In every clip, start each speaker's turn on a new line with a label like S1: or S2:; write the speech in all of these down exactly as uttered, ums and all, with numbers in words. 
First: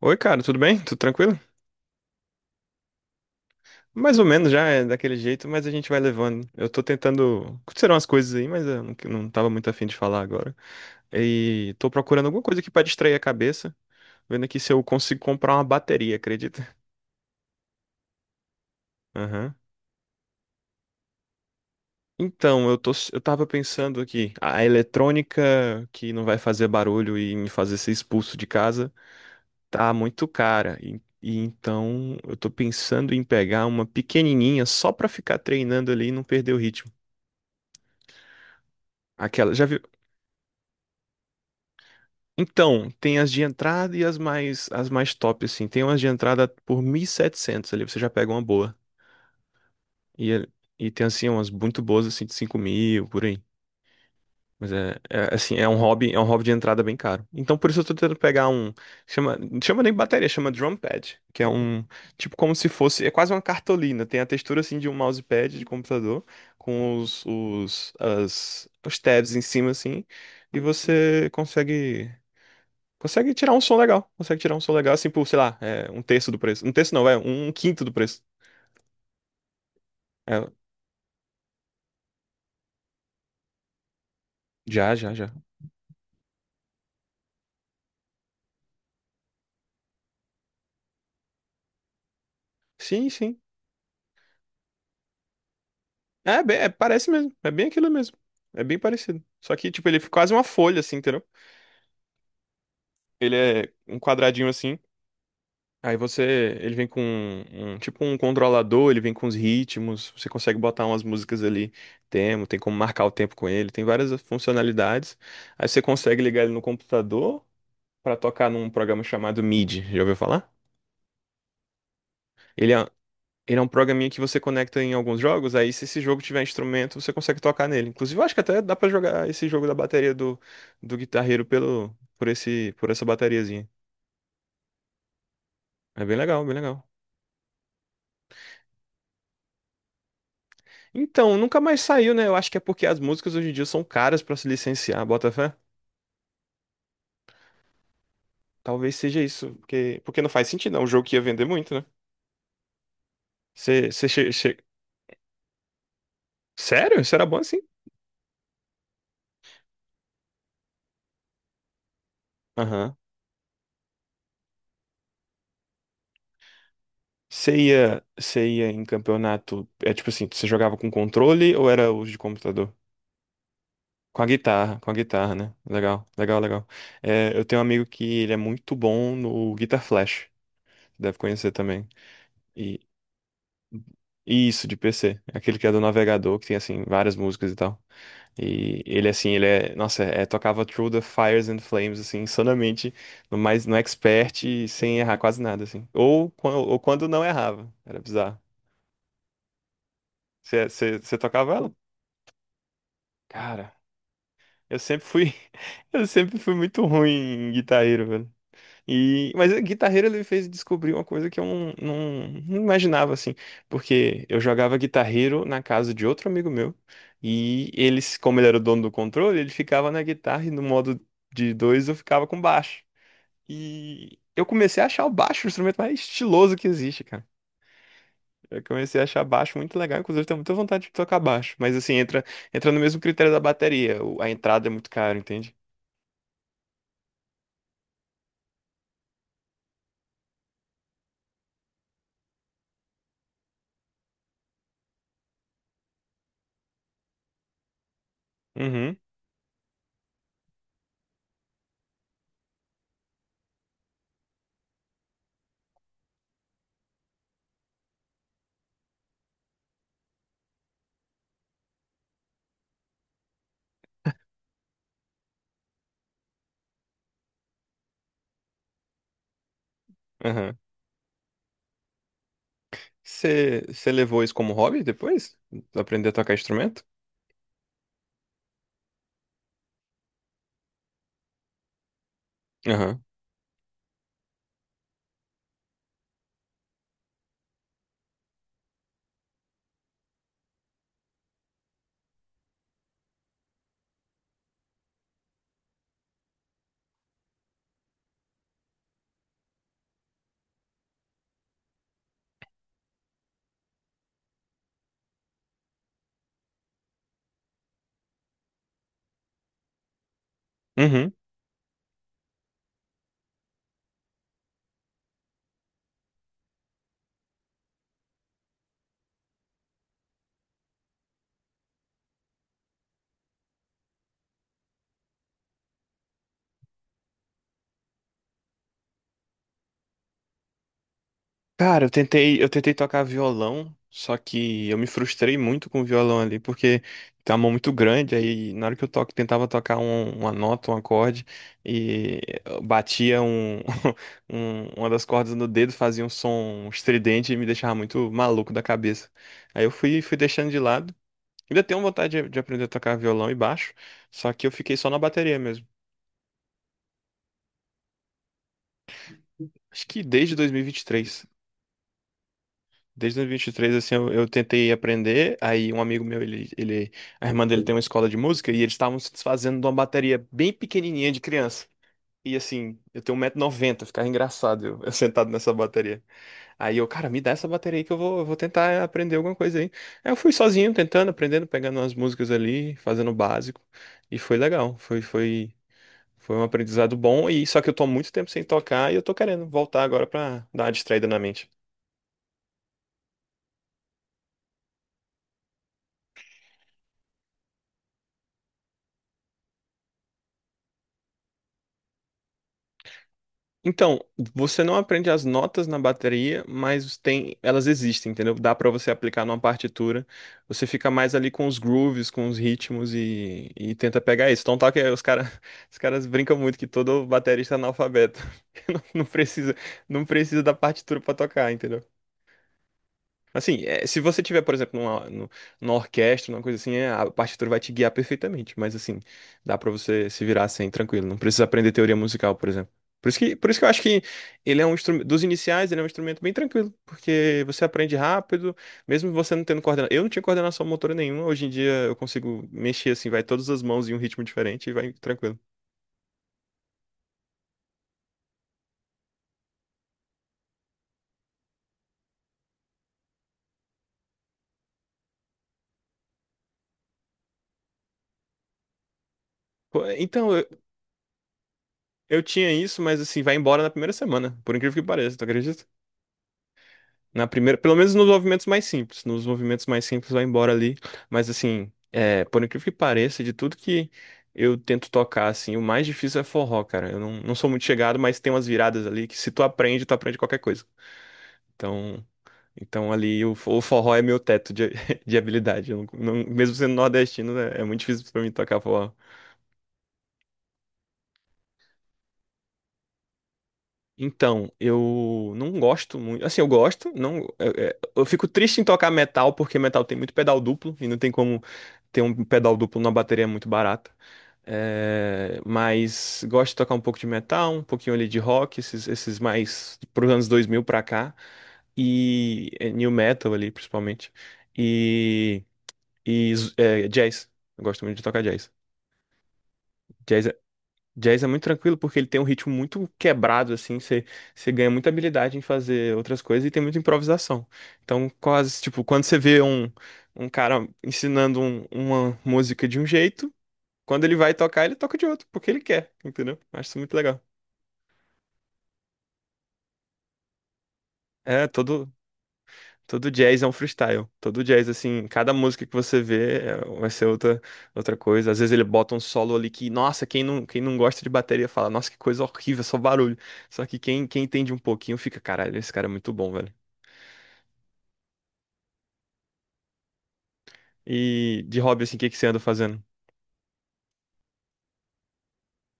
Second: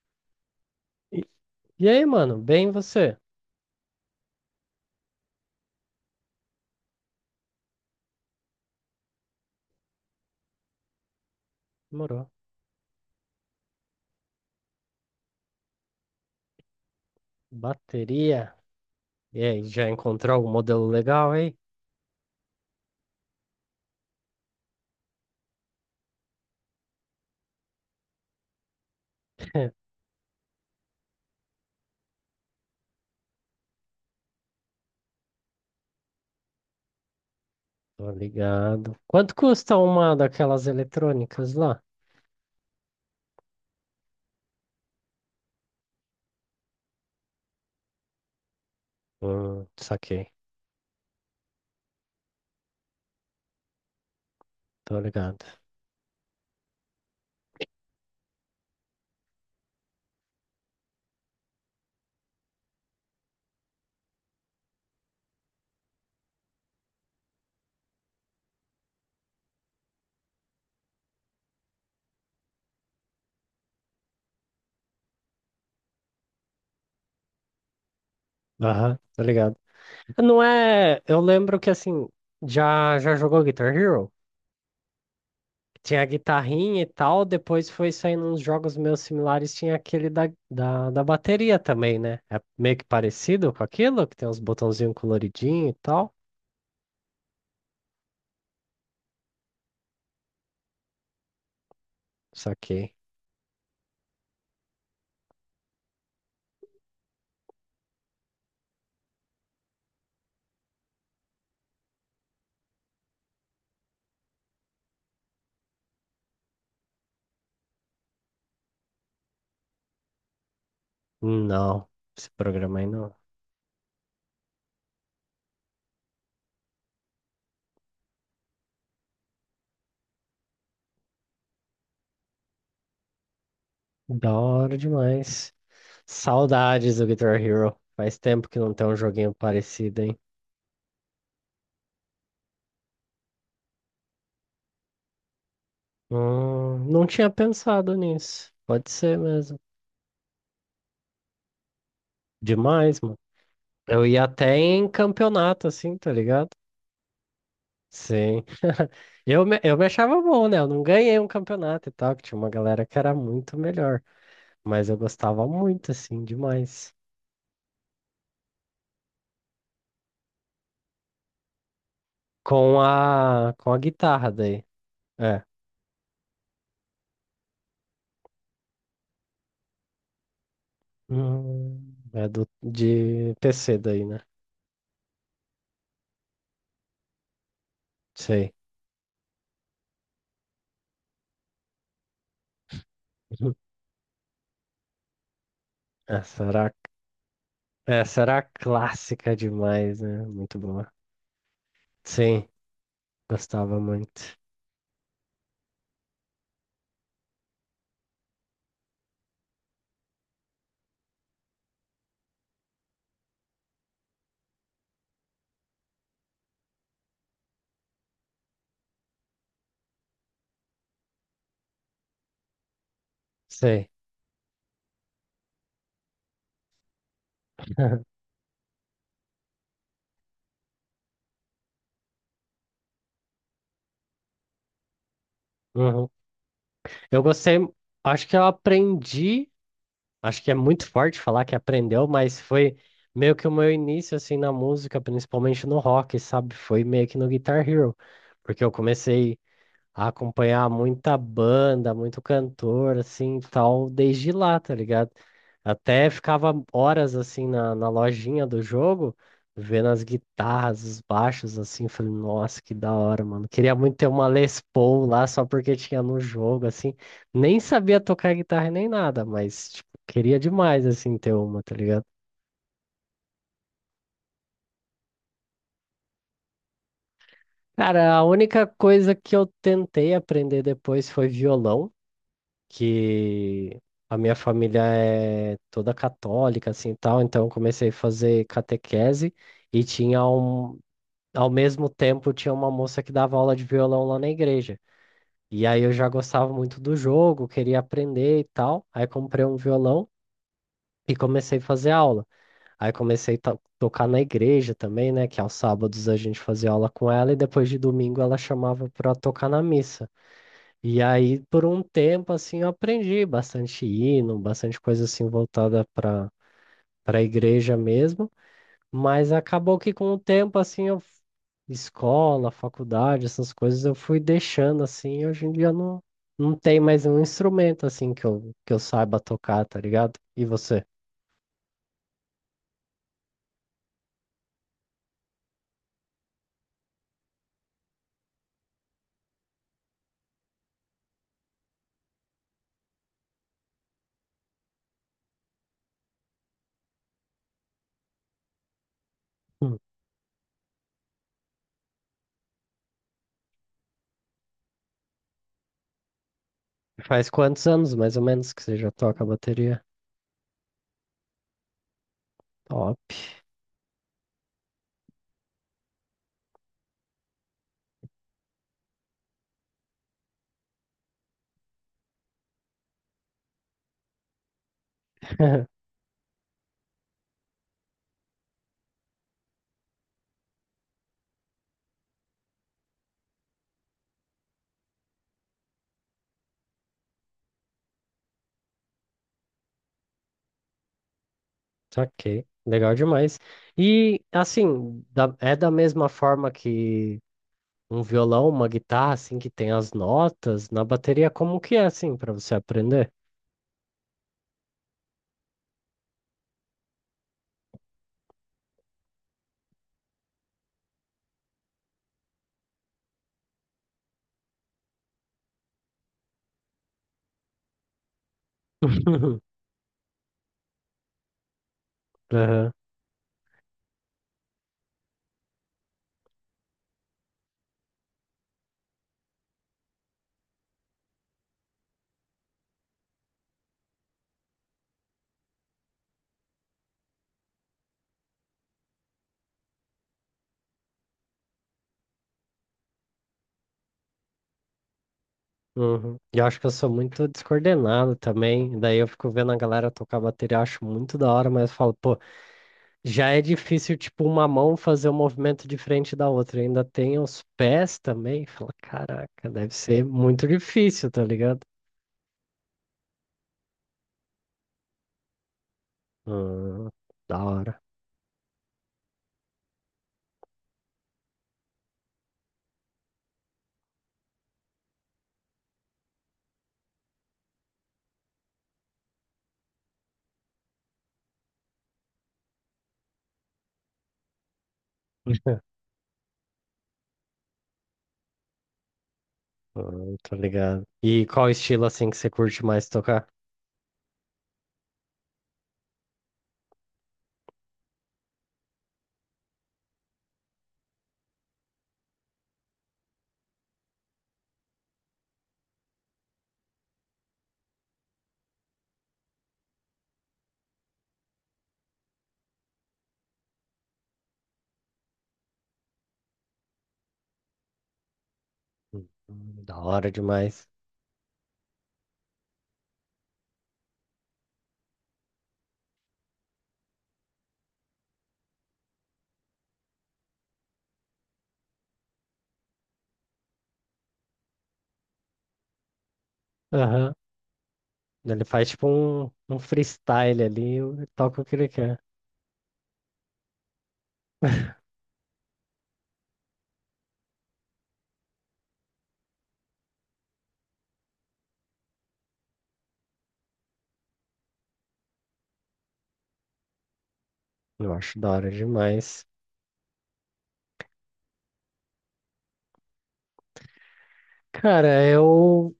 S1: Oi, cara, tudo bem? Tudo
S2: E,
S1: tranquilo?
S2: e aí, mano? Bem você?
S1: Mais ou menos já é daquele jeito, mas a gente vai levando. Eu tô tentando. Aconteceram umas coisas aí, mas eu não, não tava muito afim de falar agora. E tô procurando
S2: Demorou.
S1: alguma coisa aqui pra distrair a cabeça, vendo aqui se eu consigo comprar uma bateria, acredita?
S2: Bateria. E
S1: Aham.
S2: aí, já encontrou algum modelo legal aí?
S1: Então, eu tô, eu tava pensando aqui, a eletrônica que não vai fazer barulho e me fazer ser expulso de casa tá muito cara. E, e então eu tô pensando em pegar uma pequenininha só pra ficar treinando ali e não perder o ritmo.
S2: Tô ligado. Quanto
S1: Aquela, já
S2: custa
S1: vi.
S2: uma daquelas eletrônicas lá?
S1: Então, tem as de entrada e as mais as mais top assim. Tem umas de entrada por mil e setecentos ali, você já pega uma boa.
S2: Hum, saquei.
S1: E é- e tem assim umas muito boas assim de cinco mil por aí. Mas é,
S2: Tô
S1: é,
S2: ligado.
S1: assim, é um hobby, é um hobby de entrada bem caro. Então por isso eu tô tentando pegar um, chama, não chama nem bateria, chama drum pad, que é um tipo como se fosse, é quase uma cartolina, tem a textura assim de um mousepad de computador com os os as, os tabs em cima assim, e você consegue consegue tirar um som legal. Consegue tirar um som legal, assim, por, sei lá, é, um terço do preço. Um terço não, é um quinto do preço.
S2: Aham, tô ligado. Não
S1: É,
S2: é. Eu lembro que assim, já, já jogou Guitar Hero?
S1: já, já, já.
S2: Tinha a guitarrinha e tal, depois foi saindo uns jogos meio similares, tinha aquele da, da, da bateria também, né? É meio que
S1: Sim, sim.
S2: parecido com aquilo, que tem uns botãozinhos coloridinhos e tal.
S1: É, bem, é, parece mesmo. É bem aquilo mesmo. É bem parecido. Só que, tipo, ele é quase uma folha, assim, entendeu?
S2: Saquei.
S1: Ele é um quadradinho assim. Aí você. Ele vem com um, um- tipo um controlador, ele vem com os ritmos. Você consegue botar umas músicas ali. Tem, tem como marcar o tempo com ele. Tem várias funcionalidades. Aí você consegue ligar ele no computador pra tocar num programa chamado MIDI. Já ouviu falar?
S2: Não, esse
S1: Ele é,
S2: programa aí não.
S1: Ele é um programinha que você conecta em alguns jogos, aí se esse jogo tiver instrumento, você consegue tocar nele. Inclusive, eu acho que até dá pra jogar esse jogo da bateria do, do guitarreiro pelo, por esse, por essa bateriazinha.
S2: Da hora demais.
S1: É bem legal, bem legal.
S2: Saudades do Guitar Hero. Faz tempo que não tem um joguinho parecido, hein?
S1: Então, nunca mais saiu, né? Eu acho que é porque as músicas hoje em dia são caras pra se licenciar, bota fé?
S2: Hum, não tinha pensado nisso. Pode
S1: Talvez
S2: ser
S1: seja isso,
S2: mesmo.
S1: porque, porque não faz sentido, é um jogo que ia vender muito, né?
S2: Demais, mano.
S1: Você,
S2: Eu
S1: você
S2: ia
S1: che-
S2: até
S1: che-
S2: em campeonato, assim, tá ligado?
S1: Sério? Isso era bom assim?
S2: Sim. Eu me, eu me achava bom, né? Eu não ganhei um campeonato e tal, que tinha uma galera
S1: Aham.
S2: que era muito melhor. Mas eu gostava muito, assim, demais.
S1: Você ia, você ia em campeonato, é tipo assim, você jogava com controle ou era os de computador?
S2: Com a, com a
S1: Com a
S2: guitarra daí.
S1: guitarra, com a guitarra,
S2: É.
S1: né? Legal, legal, legal. É, eu tenho um amigo que ele é muito bom no Guitar Flash. Deve conhecer também.
S2: Hum, é do,
S1: E
S2: de P C daí, né?
S1: e isso, de P C. Aquele que é do navegador, que tem, assim, várias músicas e tal.
S2: Sei.
S1: E ele, assim, ele é... Nossa, é, tocava Through the Fires and Flames, assim, insanamente. No,
S2: Uhum.
S1: mais, no expert, e sem errar quase nada, assim. Ou,
S2: Essa
S1: quan-
S2: era,
S1: ou quando não errava. Era
S2: essa
S1: bizarro.
S2: era clássica demais, né? Muito
S1: Você
S2: boa.
S1: você- você tocava ela?
S2: Sim,
S1: Cara,
S2: gostava muito.
S1: eu sempre fui... Eu sempre fui muito ruim em guitarreiro, velho. E, mas o guitarreiro ele fez descobrir uma coisa que eu não, não, não imaginava assim, porque eu jogava guitarreiro na casa de outro amigo meu e eles, como ele era o dono do controle, ele ficava na guitarra e no modo de dois eu ficava com baixo.
S2: Sei.
S1: E eu comecei a achar o baixo o instrumento mais estiloso que existe, cara. Eu comecei a achar baixo muito legal, inclusive eu tenho muita vontade de tocar baixo, mas assim, entra, entra no mesmo critério da bateria, o- a entrada é muito cara, entende?
S2: Uhum. Eu gostei. Acho que eu aprendi. Acho que é muito forte falar que aprendeu, mas foi meio que o meu início assim na música, principalmente no rock, sabe? Foi meio que no Guitar Hero, porque eu
S1: Uhum,
S2: comecei acompanhar muita banda, muito cantor, assim, tal, desde lá, tá ligado? Até ficava horas, assim, na, na lojinha do jogo, vendo as guitarras, os baixos, assim, falei, nossa, que da hora, mano. Queria muito ter uma Les Paul lá, só porque tinha no jogo, assim. Nem sabia tocar guitarra nem nada, mas, tipo, queria
S1: uhum.
S2: demais, assim, ter uma, tá ligado?
S1: Você você levou isso como hobby depois? Aprender a tocar instrumento?
S2: Cara, a única coisa que eu tentei aprender depois foi violão.
S1: Aham.
S2: Que a minha família é toda católica, assim, tal, então eu comecei a fazer catequese e tinha um, ao mesmo tempo tinha uma moça que dava aula de violão lá na igreja. E aí eu já gostava muito do jogo, queria aprender e tal. Aí comprei um violão e comecei a fazer aula. Aí comecei a to- tocar na igreja também, né, que aos sábados a gente fazia aula com ela e depois de domingo ela chamava para tocar na missa. E
S1: Uhum.
S2: aí, por um tempo, assim, eu aprendi bastante hino, bastante coisa assim voltada para para a igreja mesmo, mas acabou que com o tempo, assim, eu, escola, faculdade, essas coisas, eu fui deixando, assim, e hoje em dia não, não tem mais um instrumento, assim, que eu, que eu saiba tocar, tá ligado? E você?
S1: Cara, eu tentei, eu tentei tocar violão, só que eu me frustrei muito com o violão ali, porque tem uma mão muito grande, aí na hora que eu toco, tentava tocar um- uma nota, um acorde, e eu batia um, um- uma das cordas no dedo, fazia um som estridente e me deixava muito maluco da cabeça. Aí eu
S2: Hum.
S1: fui, fui deixando de lado. Ainda tenho vontade de de aprender a tocar violão e baixo, só que eu fiquei só na bateria mesmo.
S2: Faz quantos anos, mais ou menos, que você já toca bateria?
S1: Acho que desde dois mil e vinte e três.
S2: Top.
S1: Desde dois mil e vinte e três, assim, eu, eu tentei aprender. Aí um amigo meu, ele, ele, a irmã dele tem uma escola de música e eles estavam se desfazendo de uma bateria bem pequenininha de criança. E assim, eu tenho um 190 noventa, ficava engraçado eu, eu sentado nessa bateria. Aí eu, cara, me dá essa bateria aí que eu vou, eu vou tentar aprender alguma coisa aí. Aí eu fui sozinho, tentando, aprendendo, pegando umas músicas ali, fazendo o básico. E foi legal, foi, foi, foi um aprendizado bom. E só que eu tô há muito tempo sem tocar e eu tô querendo voltar agora pra dar uma distraída na mente.
S2: Ok, legal demais. E assim, da- é da mesma forma que um violão, uma guitarra, assim, que tem as notas, na bateria, como que é, assim, pra você aprender?
S1: Então, você não aprende as notas na bateria, mas tem, elas existem, entendeu? Dá pra você aplicar numa partitura. Você fica mais ali com os grooves, com os ritmos e, e tenta pegar isso. Então, tá que os cara, os caras brincam muito que todo baterista é analfabeto. Não, não precisa, não precisa da partitura pra tocar, entendeu?
S2: Aham,
S1: Assim, é, se você tiver, por exemplo, numa, nu- numa orquestra, numa coisa assim, é, a partitura vai te guiar perfeitamente. Mas assim, dá pra você se virar assim, tranquilo. Não precisa aprender teoria musical, por exemplo. Por isso que, por isso que eu acho que ele é um instrumento, dos iniciais, ele é um instrumento bem tranquilo, porque você aprende rápido, mesmo você não tendo coordenação. Eu não tinha coordenação motora nenhuma, hoje em dia eu consigo mexer assim, vai todas as mãos em um ritmo diferente e vai tranquilo.
S2: uhum. E eu acho que eu sou muito descoordenado também. Daí eu fico vendo a galera tocar bateria, acho muito da hora, mas eu falo, pô, já é difícil, tipo, uma mão fazer um movimento diferente da outra. Ainda tem os pés também. Fala, caraca, deve
S1: Pô,
S2: ser
S1: então,
S2: muito
S1: eu,
S2: difícil, tá ligado?
S1: eu tinha isso, mas assim, vai embora na primeira semana, por incrível que pareça, tu acredita?
S2: Hum,
S1: Na
S2: da
S1: primeira, pelo
S2: hora.
S1: menos nos movimentos mais simples. Nos movimentos mais simples vai embora ali. Mas assim, é, por incrível que pareça, de tudo que eu tento tocar, assim, o mais difícil é forró, cara. Eu não, não sou muito chegado, mas tem umas viradas ali que se tu aprende, tu aprende qualquer coisa. Então, então ali o, fo- o forró é meu teto de, de habilidade. Eu não- não- mesmo sendo nordestino, é, é muito difícil pra mim tocar forró.
S2: Hum, tô ligado. E qual estilo, assim, que você curte mais tocar?
S1: Então, eu não gosto muito. Assim, eu gosto, não, é- é- eu, fico triste em tocar metal porque metal tem muito pedal duplo e não tem como ter um pedal duplo numa bateria muito barata. É, mas gosto de tocar um pouco de metal, um pouquinho ali de rock, esses, esses mais pros anos dois mil pra cá e é, new metal ali, principalmente. E, e z- é, jazz. Eu gosto muito de tocar jazz.
S2: Hum, Da hora
S1: Jazz é
S2: demais.
S1: Jazz é muito tranquilo porque ele tem um ritmo muito quebrado, assim, você você ganha muita habilidade em fazer outras coisas e tem muita improvisação. Então, quase, tipo, quando você vê um, um cara ensinando um- uma música de um jeito, quando ele vai tocar, ele toca de outro, porque ele quer, entendeu? Acho isso muito
S2: Aham.
S1: legal.
S2: Ele faz tipo um, um freestyle ali e toca o
S1: É,
S2: que ele
S1: todo,
S2: quer.
S1: Todo jazz é um freestyle. Todo jazz, assim, cada música que você vê é- vai ser outra, outra coisa. Às vezes ele bota um solo ali que, nossa, quem não, quem não gosta de bateria fala, nossa, que coisa horrível, só barulho. Só que quem, quem entende um pouquinho fica, caralho, esse cara é muito bom, velho.
S2: Eu acho da hora demais.
S1: E de hobby, assim, o que que você anda fazendo?
S2: Cara, eu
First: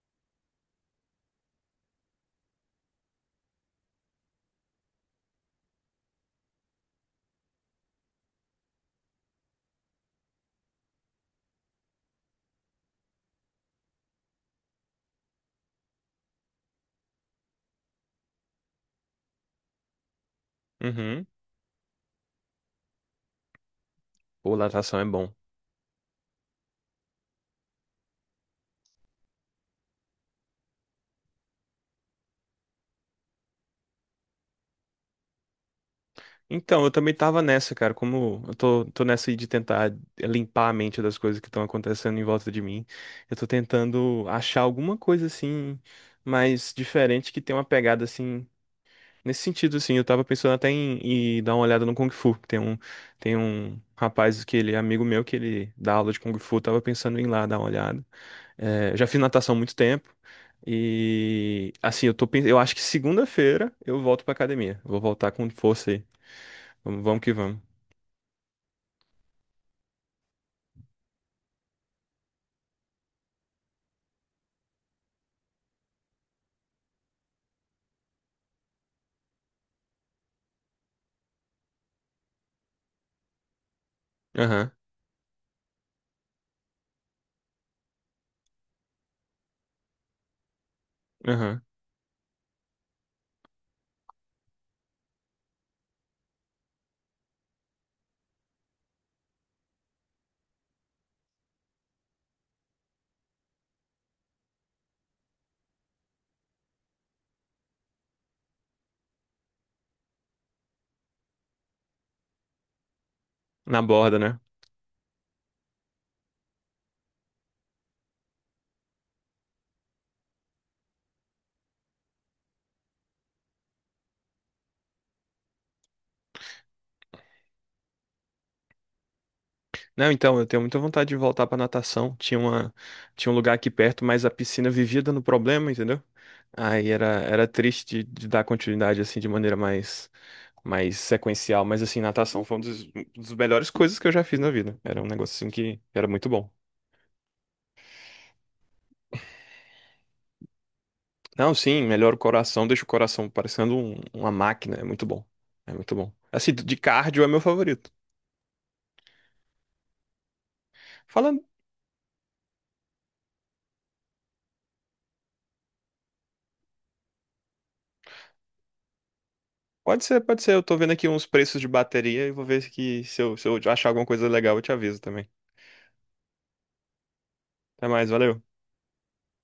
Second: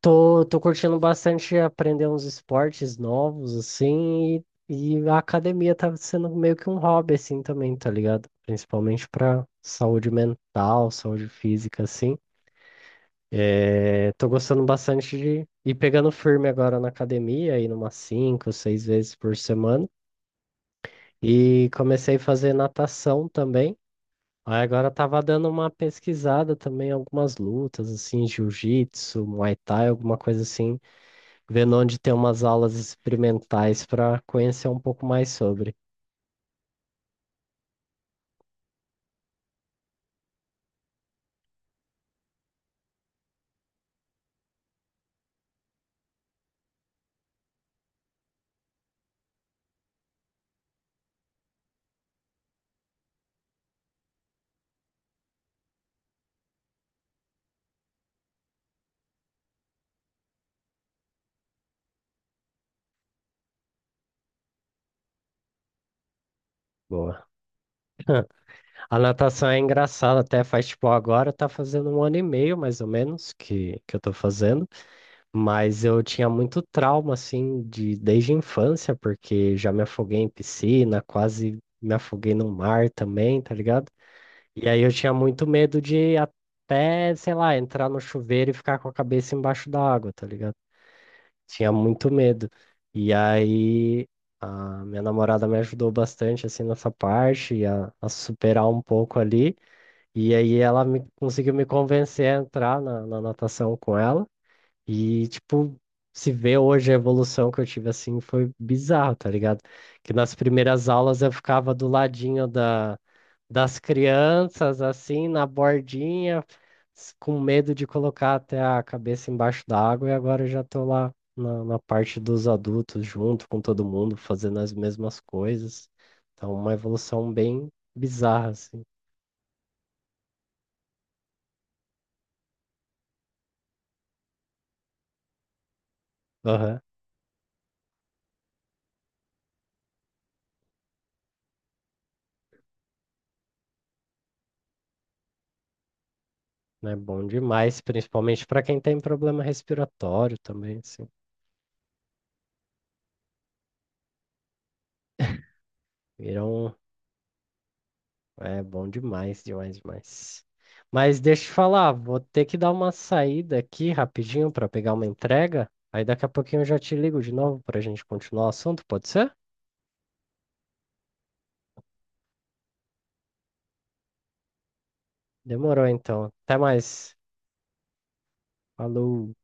S2: tô, tô curtindo bastante aprender uns esportes novos, assim, e, e a academia tá sendo meio que um hobby, assim, também, tá ligado? Principalmente pra saúde mental, saúde física, assim. É, tô gostando bastante de ir pegando firme agora na academia, indo umas cinco, seis vezes por semana.
S1: Uhum.
S2: E comecei a fazer natação também.
S1: Pô,
S2: Aí agora
S1: natação é
S2: tava
S1: bom.
S2: dando uma pesquisada também, algumas lutas, assim, jiu-jitsu, muay thai, alguma coisa assim, vendo onde tem umas aulas experimentais para conhecer um pouco mais sobre.
S1: Então, eu também tava nessa, cara. Como eu tô, tô nessa aí de tentar limpar a mente das coisas que estão acontecendo em volta de mim. Eu tô tentando achar alguma coisa assim, mais diferente que tenha uma pegada assim. Nesse sentido, assim, eu tava pensando até em, em dar uma olhada no Kung Fu. Tem um, tem um rapaz que ele é amigo meu que ele dá aula de Kung Fu, eu tava pensando em ir lá dar uma olhada. É, já fiz natação há muito tempo. E assim, eu tô, pen- eu acho que segunda-feira eu volto pra academia. Vou voltar com força aí. Vamos, vamos
S2: Boa.
S1: que vamos.
S2: A natação é engraçada, até faz tipo agora tá fazendo um ano e meio mais ou menos que, que eu tô fazendo, mas eu tinha muito trauma assim de desde a infância, porque já me afoguei em piscina, quase me afoguei no mar também, tá ligado? E
S1: Aham,
S2: aí eu tinha muito medo de até, sei lá, entrar no chuveiro e ficar com a cabeça embaixo da água, tá ligado?
S1: aham.
S2: Tinha muito medo. E aí a minha namorada me ajudou bastante assim nessa parte, a, a superar um pouco ali. E aí ela me, conseguiu me convencer a entrar na, na natação com ela. E tipo, se vê hoje a evolução que eu tive assim foi bizarro, tá ligado? Que nas primeiras aulas eu ficava do ladinho da das
S1: Na borda, né?
S2: crianças, assim, na bordinha, s- com medo de colocar até a cabeça embaixo d'água, e agora eu já tô lá na, na parte dos adultos, junto com todo mundo, fazendo as mesmas coisas. Então, uma evolução bem bizarra, assim.
S1: Não, então, eu tenho muita vontade de voltar pra natação. Tinha uma, tinha um lugar aqui perto, mas a piscina vivia dando problema, entendeu?
S2: Aham.
S1: Aí era, era triste de, de dar continuidade, assim, de maneira mais, mais sequencial. Mas, assim, natação foi uma das, das melhores coisas que eu já fiz na vida. Era um negócio, assim, que era muito bom.
S2: É bom demais, principalmente para quem tem problema respiratório também, assim.
S1: Não, sim, melhora o coração, deixa o coração parecendo um- uma máquina. É muito bom. É muito bom. Assim,
S2: Viram
S1: de cardio é meu favorito.
S2: é bom demais, demais, demais. Mas deixa
S1: Falando.
S2: eu te falar, vou ter que dar uma saída aqui rapidinho para pegar uma entrega. Aí daqui a pouquinho eu já te ligo de novo para a gente continuar o assunto, pode ser?
S1: Pode ser, pode ser. Eu tô vendo aqui uns preços de bateria e vou ver se que- se eu, se eu achar alguma coisa legal, eu te aviso também.
S2: Demorou então. Até mais.
S1: Até mais, valeu.
S2: Falou.